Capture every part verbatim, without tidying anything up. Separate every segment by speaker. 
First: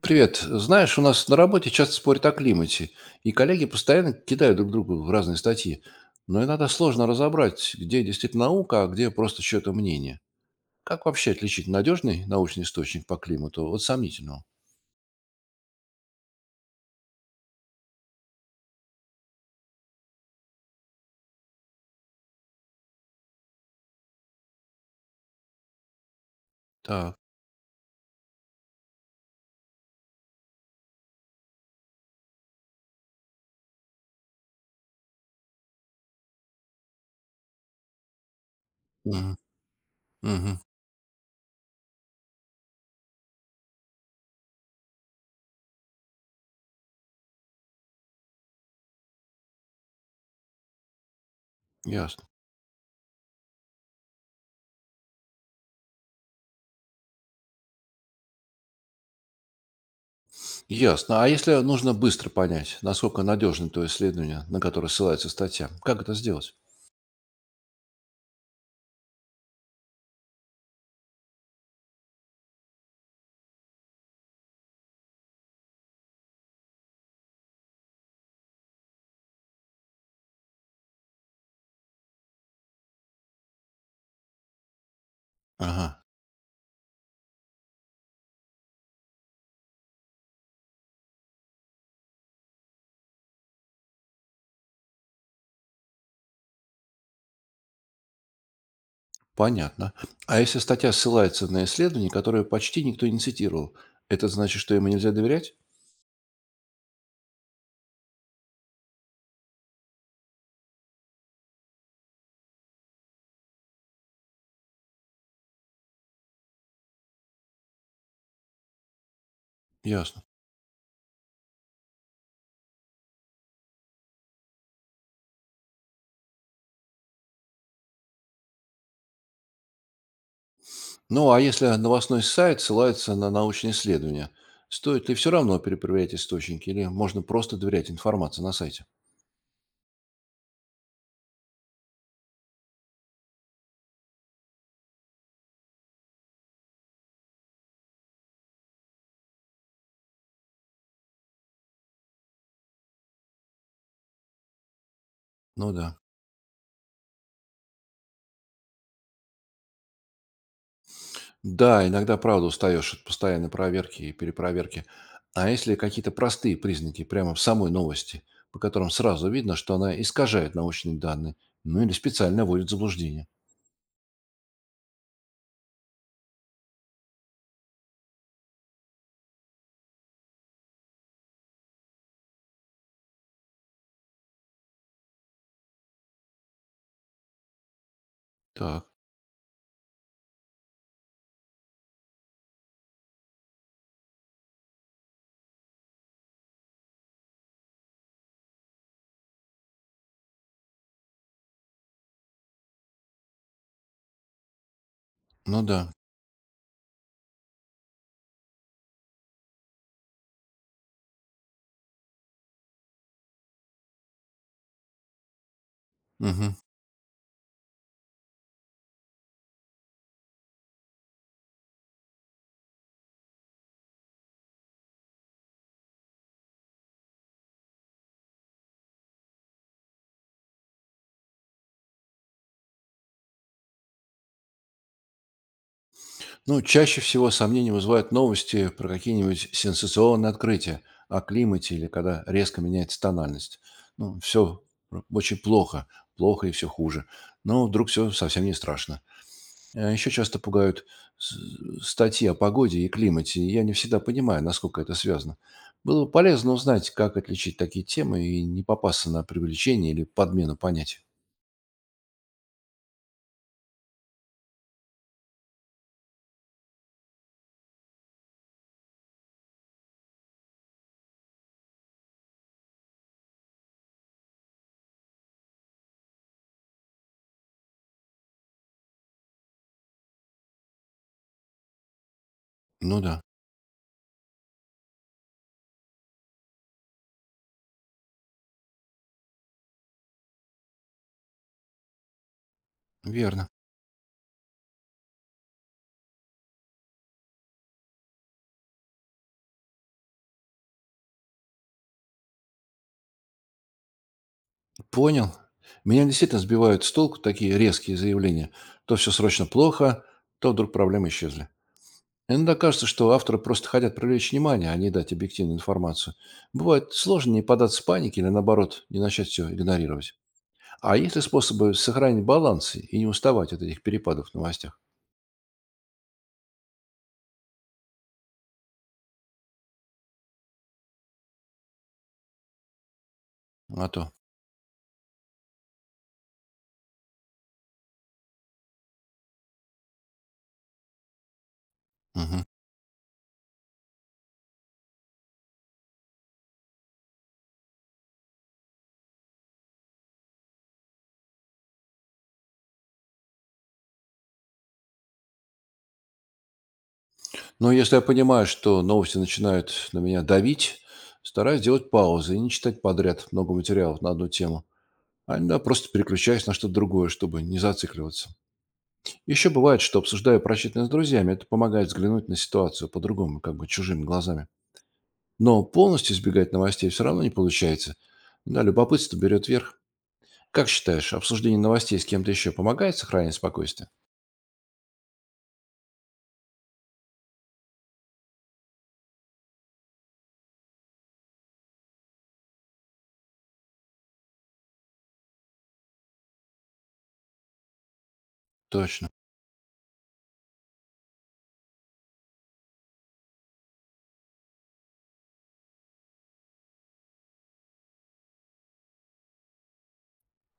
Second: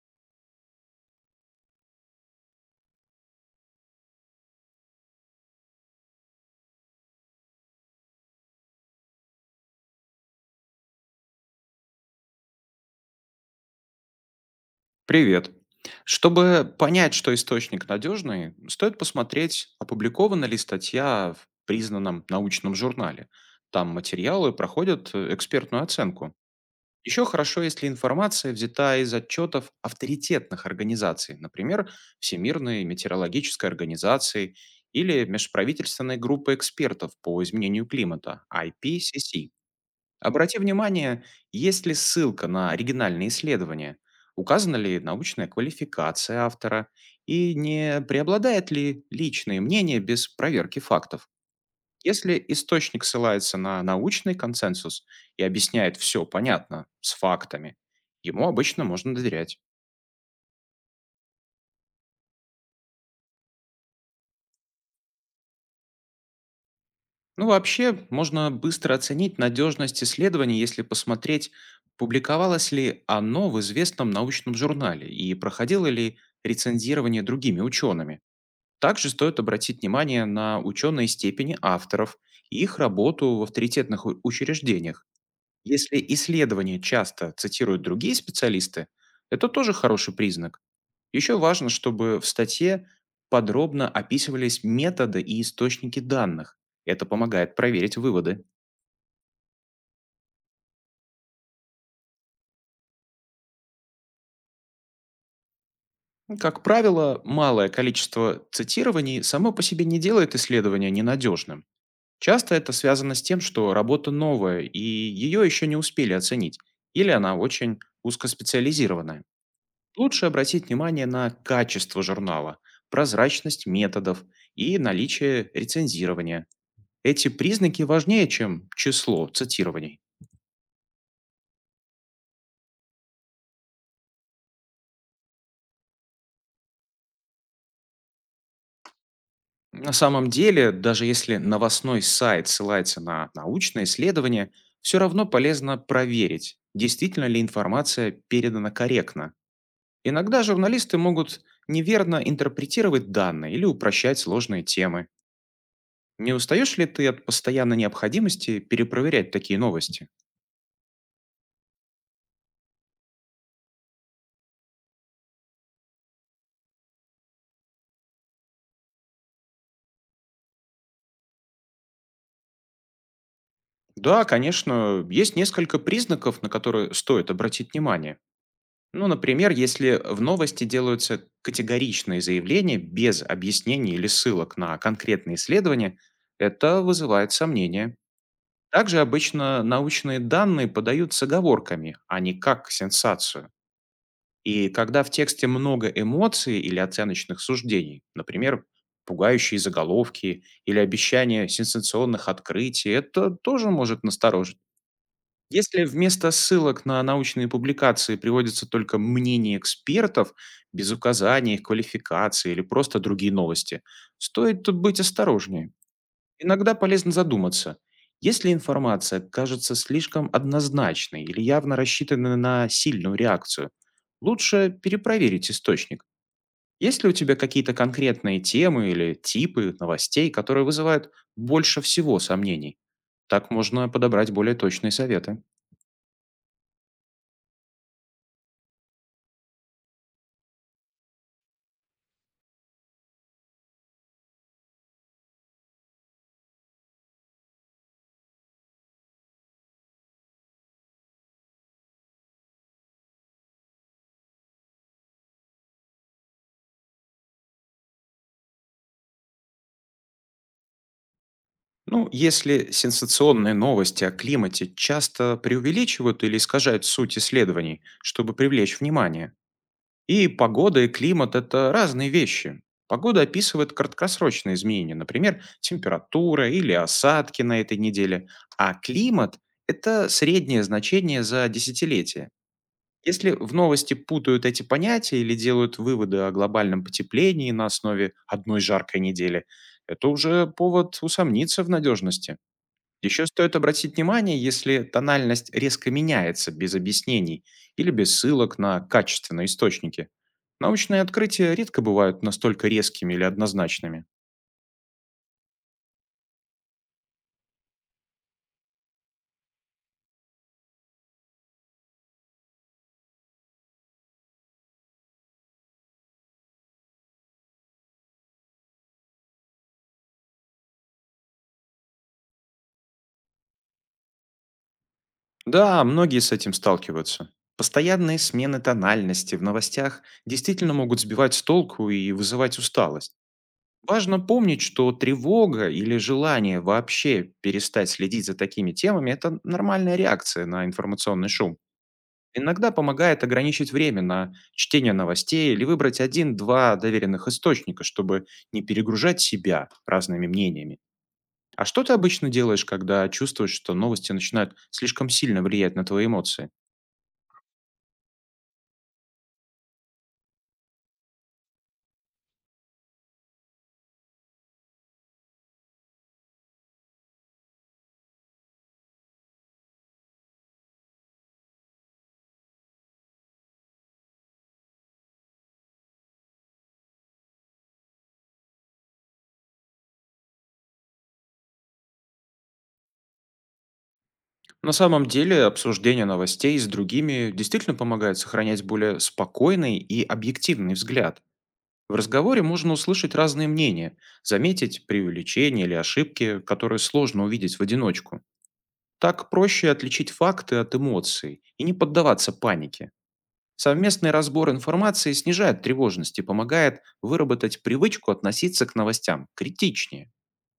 Speaker 1: Привет. Знаешь, у нас на работе часто спорят о климате, и коллеги постоянно кидают друг другу в разные статьи. Но иногда сложно разобрать, где действительно наука, а где просто чье-то мнение. Как вообще отличить надежный научный источник по климату от сомнительного?
Speaker 2: Привет. Чтобы понять, что источник надежный, стоит посмотреть, опубликована ли статья в признанном научном журнале. Там материалы проходят э, экспертную оценку.
Speaker 1: Так.
Speaker 2: Еще хорошо, если информация взята из отчетов авторитетных организаций, например, Всемирной метеорологической организации или межправительственной группы экспертов по изменению климата,
Speaker 1: Мгм.
Speaker 2: I P C C.
Speaker 1: Мгм.
Speaker 2: Обрати внимание, есть ли ссылка на оригинальные исследования, указана ли научная квалификация автора и не преобладает ли личное мнение без проверки фактов.
Speaker 1: Ясно.
Speaker 2: Если источник ссылается на научный консенсус и объясняет все понятно с фактами, ему обычно можно доверять.
Speaker 1: Ясно. А если нужно быстро понять, насколько надежно то исследование, на которое ссылается статья, как это сделать?
Speaker 2: Ну, вообще, можно быстро оценить надежность исследования, если посмотреть, публиковалось ли оно в известном научном журнале и проходило ли рецензирование другими учеными. Также стоит обратить внимание на ученые степени авторов и их работу в авторитетных у- учреждениях. Если
Speaker 1: Ага.
Speaker 2: исследования часто цитируют другие специалисты, это тоже хороший признак. Еще важно, чтобы в статье подробно описывались методы и источники данных. Это помогает проверить выводы.
Speaker 1: Понятно. А если статья ссылается на исследование, которое почти никто не цитировал, это значит, что ему нельзя доверять?
Speaker 2: Как правило, малое количество цитирований само по себе не делает исследование ненадежным. Часто это связано с тем, что работа новая, и ее еще не успели оценить, или она очень узкоспециализированная.
Speaker 1: Ясно.
Speaker 2: Лучше обратить внимание на качество журнала, прозрачность методов и наличие рецензирования. Эти признаки важнее, чем число цитирований.
Speaker 1: Ну, а если новостной сайт ссылается на научные исследования, стоит ли все равно перепроверять источники или можно просто доверять информации на сайте?
Speaker 2: На самом деле, даже если новостной сайт ссылается на научное исследование, все равно полезно проверить, действительно ли информация передана корректно. Иногда журналисты могут неверно интерпретировать данные или упрощать сложные темы.
Speaker 1: Ну да.
Speaker 2: Не устаешь ли ты от постоянной необходимости перепроверять такие новости?
Speaker 1: Да, иногда, правда, устаешь от постоянной проверки и перепроверки. А если какие-то простые признаки прямо в самой новости, по которым сразу видно, что она искажает научные данные, ну или специально вводит в заблуждение?
Speaker 2: Да, конечно, есть несколько признаков, на которые стоит обратить внимание. Ну, например, если в новости делаются категоричные заявления без объяснений или ссылок на конкретные исследования, это вызывает сомнения.
Speaker 1: Так,
Speaker 2: Также обычно научные данные подают с оговорками, а не как сенсацию. И когда в тексте много эмоций или оценочных суждений, например, пугающие заголовки или обещания сенсационных открытий, это тоже может настораживать.
Speaker 1: ну
Speaker 2: Если
Speaker 1: да.
Speaker 2: вместо ссылок на научные публикации приводится только мнение экспертов, без указания их квалификации или просто другие новости, стоит тут быть осторожнее.
Speaker 1: Мгм.
Speaker 2: Иногда полезно задуматься, если информация кажется слишком однозначной или явно рассчитана на сильную реакцию, лучше перепроверить источник. Есть ли у тебя какие-то конкретные темы или типы новостей, которые вызывают больше всего сомнений? Так можно подобрать более точные советы.
Speaker 1: Ну, чаще всего сомнения вызывают новости про какие-нибудь сенсационные открытия о климате или когда резко меняется тональность. Ну, все очень плохо, плохо и все хуже. Но вдруг все совсем не страшно. Еще часто пугают с- статьи о погоде и климате, и я не всегда понимаю, насколько это связано. Было бы полезно узнать, как отличить такие темы и не попасться на привлечение или подмену понятий.
Speaker 2: Ну, если сенсационные новости о климате часто преувеличивают или искажают суть исследований, чтобы привлечь внимание. И погода, и климат – это разные вещи. Погода описывает краткосрочные изменения, например, температура или осадки на этой неделе, а климат – это среднее значение за десятилетие.
Speaker 1: Ну да,
Speaker 2: Если в новости путают эти понятия или делают выводы о глобальном потеплении на основе одной жаркой недели, это уже повод усомниться в надежности. Еще
Speaker 1: верно.
Speaker 2: стоит обратить внимание, если тональность резко меняется без объяснений или без ссылок на качественные источники. Научные открытия редко бывают настолько резкими или однозначными.
Speaker 1: Понял. Меня действительно сбивают с толку такие резкие заявления. То все срочно плохо, то вдруг проблемы исчезли. Иногда кажется, что авторы просто хотят привлечь внимание, а не дать объективную информацию. Бывает сложно не податься панике или, наоборот, не начать все игнорировать. А есть ли способы сохранить баланс и не уставать от этих перепадов в новостях?
Speaker 2: Да, многие с этим сталкиваются. Постоянные смены тональности в новостях действительно могут сбивать с толку и вызывать усталость.
Speaker 1: А то.
Speaker 2: Важно помнить, что тревога или желание вообще перестать следить за такими темами – это нормальная реакция на информационный шум.
Speaker 1: Мгм.
Speaker 2: Иногда помогает ограничить время на чтение новостей или выбрать один-два доверенных источника, чтобы не перегружать себя разными мнениями. А что ты обычно делаешь, когда чувствуешь, что новости начинают слишком сильно влиять на твои эмоции?
Speaker 1: Но если я понимаю, что новости начинают на меня давить, стараюсь делать паузы и не читать подряд много материалов на одну тему. А иногда просто переключаюсь на что-то другое, чтобы не зацикливаться. Еще бывает, что обсуждаю прочитанное с друзьями. Это помогает взглянуть на ситуацию по-другому, как бы чужими глазами. Но полностью избегать новостей все равно не получается. Да, любопытство берет верх. Как считаешь, обсуждение новостей с кем-то еще помогает сохранить спокойствие?
Speaker 2: На самом деле, обсуждение новостей с другими действительно помогает сохранять более спокойный и объективный взгляд. В разговоре можно услышать разные мнения, заметить преувеличения или ошибки, которые сложно увидеть в одиночку.
Speaker 1: Точно.
Speaker 2: Так проще отличить факты от эмоций и не поддаваться панике. Совместный разбор информации снижает тревожность и помогает выработать привычку относиться к новостям критичнее.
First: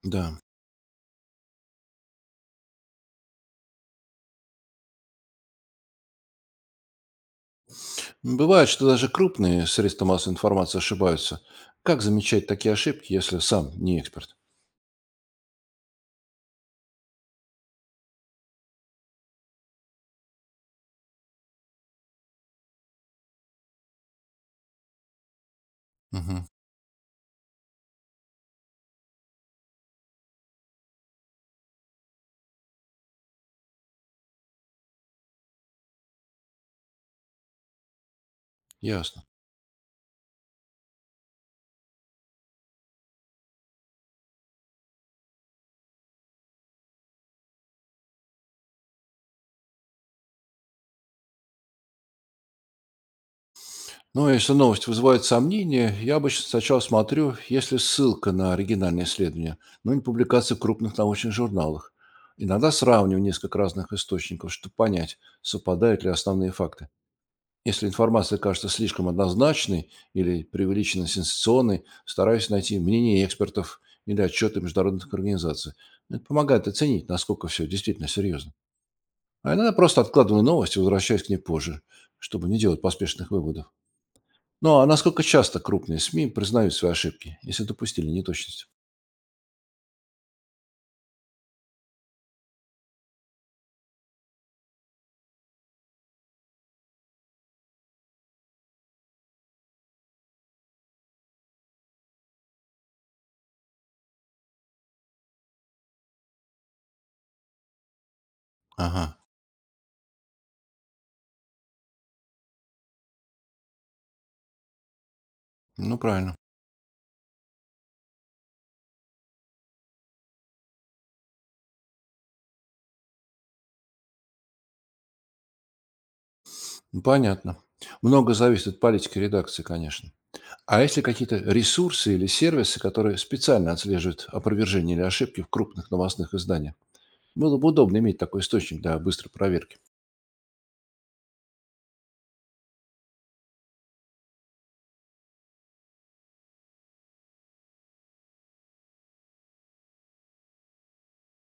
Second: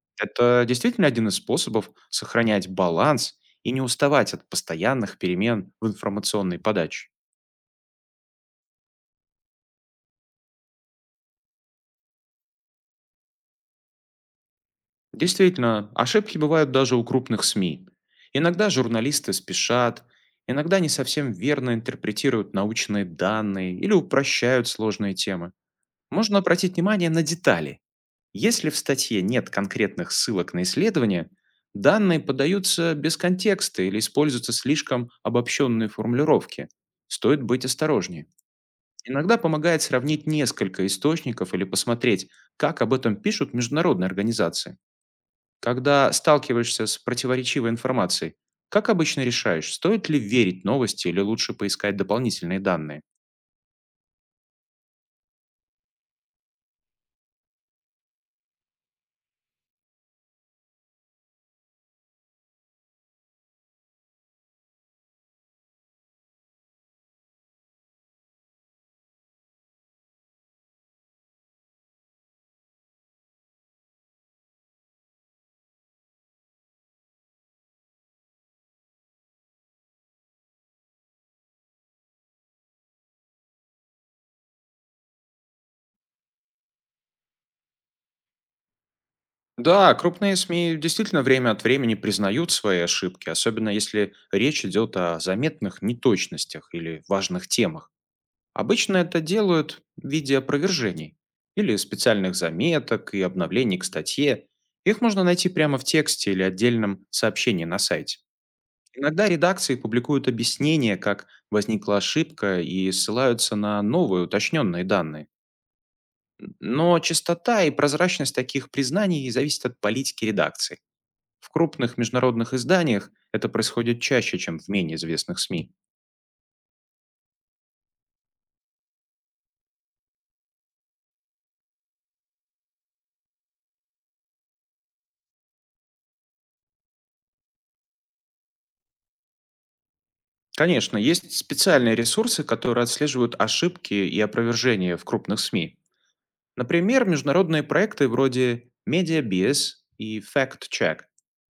Speaker 1: Да.
Speaker 2: Это действительно один из способов сохранять баланс и не уставать от постоянных перемен в информационной подаче.
Speaker 1: Бывает, что даже крупные средства массовой информации ошибаются. Как замечать такие ошибки, если сам не эксперт?
Speaker 2: Действительно, ошибки бывают даже у крупных СМИ. Иногда журналисты спешат, иногда не совсем верно интерпретируют научные данные или упрощают сложные темы.
Speaker 1: Угу.
Speaker 2: Можно обратить внимание на детали. Если в статье нет конкретных ссылок на исследования, данные подаются без контекста или используются слишком обобщенные формулировки. Стоит быть осторожнее.
Speaker 1: Ясно.
Speaker 2: Иногда помогает сравнить несколько источников или посмотреть, как об этом пишут международные организации. Когда сталкиваешься с противоречивой информацией, как обычно решаешь, стоит ли верить новости или лучше поискать дополнительные данные?
Speaker 1: Ну, если новость вызывает сомнения, я обычно сначала смотрю, есть ли ссылка на оригинальное исследование, но не публикации в крупных научных журналах. Иногда сравниваю несколько разных источников, чтобы понять, совпадают ли основные факты. Если информация кажется слишком однозначной или преувеличенно сенсационной, стараюсь найти мнение экспертов или отчеты международных организаций. Это помогает оценить, насколько все действительно серьезно. А иногда просто откладываю новость и возвращаюсь к ней позже, чтобы не делать поспешных выводов. Ну, а насколько часто крупные С М И признают свои ошибки, если допустили неточность?
Speaker 2: Да, крупные СМИ действительно время от времени признают свои ошибки, особенно если речь идет о заметных неточностях или важных темах. Обычно это делают в виде опровержений или специальных заметок и обновлений к статье. Их можно найти прямо в тексте или отдельном сообщении на сайте.
Speaker 1: Ага,
Speaker 2: Иногда редакции публикуют объяснение, как возникла ошибка, и ссылаются на новые уточненные данные.
Speaker 1: ну правильно.
Speaker 2: Но частота и прозрачность таких признаний зависит от политики редакции. В крупных международных изданиях это происходит чаще, чем в менее известных СМИ.
Speaker 1: Ну, понятно. Много зависит от политики редакции, конечно. А есть ли какие-то ресурсы или сервисы, которые специально отслеживают опровержение или ошибки в крупных новостных изданиях? Было бы удобно иметь такой источник для быстрой проверки.
Speaker 2: Конечно, есть специальные ресурсы, которые отслеживают ошибки и опровержения в крупных СМИ. Например, международные проекты вроде MediaBS и Fact Check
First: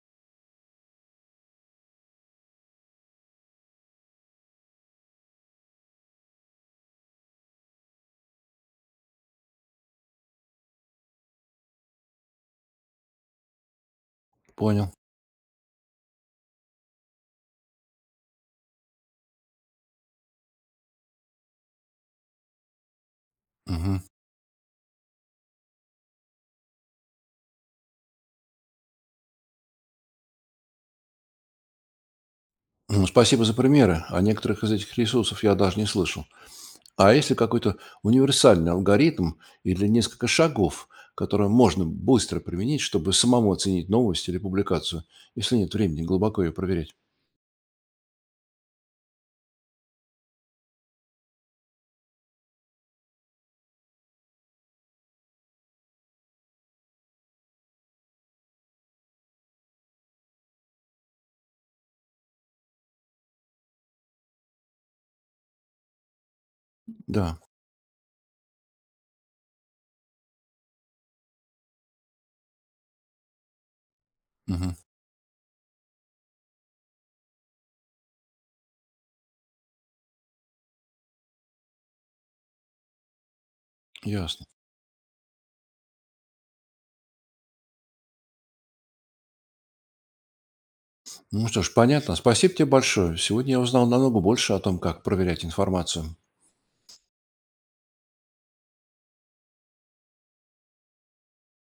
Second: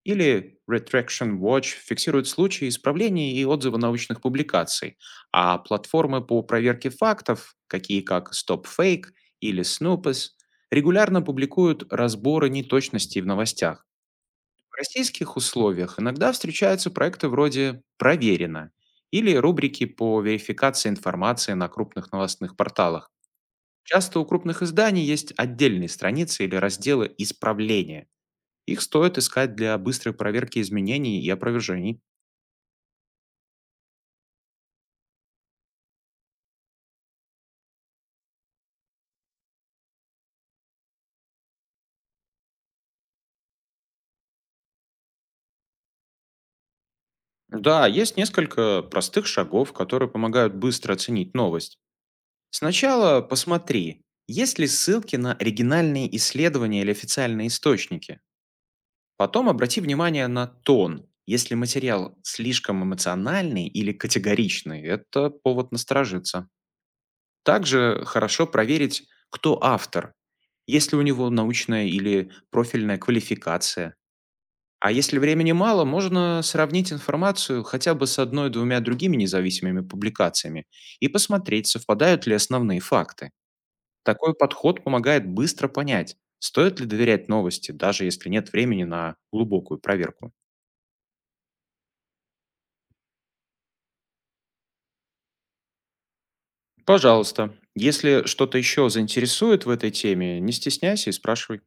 Speaker 2: или Retraction Watch фиксируют случаи исправлений и отзывы научных публикаций, а платформы по проверке фактов, такие как StopFake или Snoopes, регулярно публикуют разборы неточностей в новостях. В
Speaker 1: Понял.
Speaker 2: российских условиях иногда встречаются проекты вроде «Проверено» или рубрики по верификации информации на крупных новостных порталах.
Speaker 1: Мгм.
Speaker 2: Часто у крупных изданий есть отдельные страницы или разделы исправления. Их стоит искать для быстрой проверки изменений и опровержений.
Speaker 1: Ну, спасибо за примеры. О некоторых из этих ресурсов я даже не слышал. А если какой-то универсальный алгоритм или несколько шагов, которые можно быстро применить, чтобы самому оценить новость или публикацию, если нет времени глубоко ее проверять?
Speaker 2: Да, есть несколько простых шагов, которые помогают быстро оценить новость. Сначала посмотри, есть ли ссылки на оригинальные исследования или официальные источники. Потом обрати внимание на тон. Если материал слишком эмоциональный или категоричный, это повод насторожиться.
Speaker 1: Да,
Speaker 2: Также хорошо проверить, кто автор, есть ли у него научная или профильная квалификация.
Speaker 1: мгм,
Speaker 2: А если времени мало, можно сравнить информацию хотя бы с одной-двумя другими независимыми публикациями и посмотреть, совпадают ли основные факты. Такой
Speaker 1: ясно.
Speaker 2: подход помогает быстро понять, стоит ли доверять новости, даже если нет времени на глубокую проверку.
Speaker 1: Ну что ж, понятно. Спасибо тебе большое. Сегодня я узнал намного больше о том, как проверять информацию.
Speaker 2: Пожалуйста, если что-то еще заинтересует в этой теме, не стесняйся и спрашивай.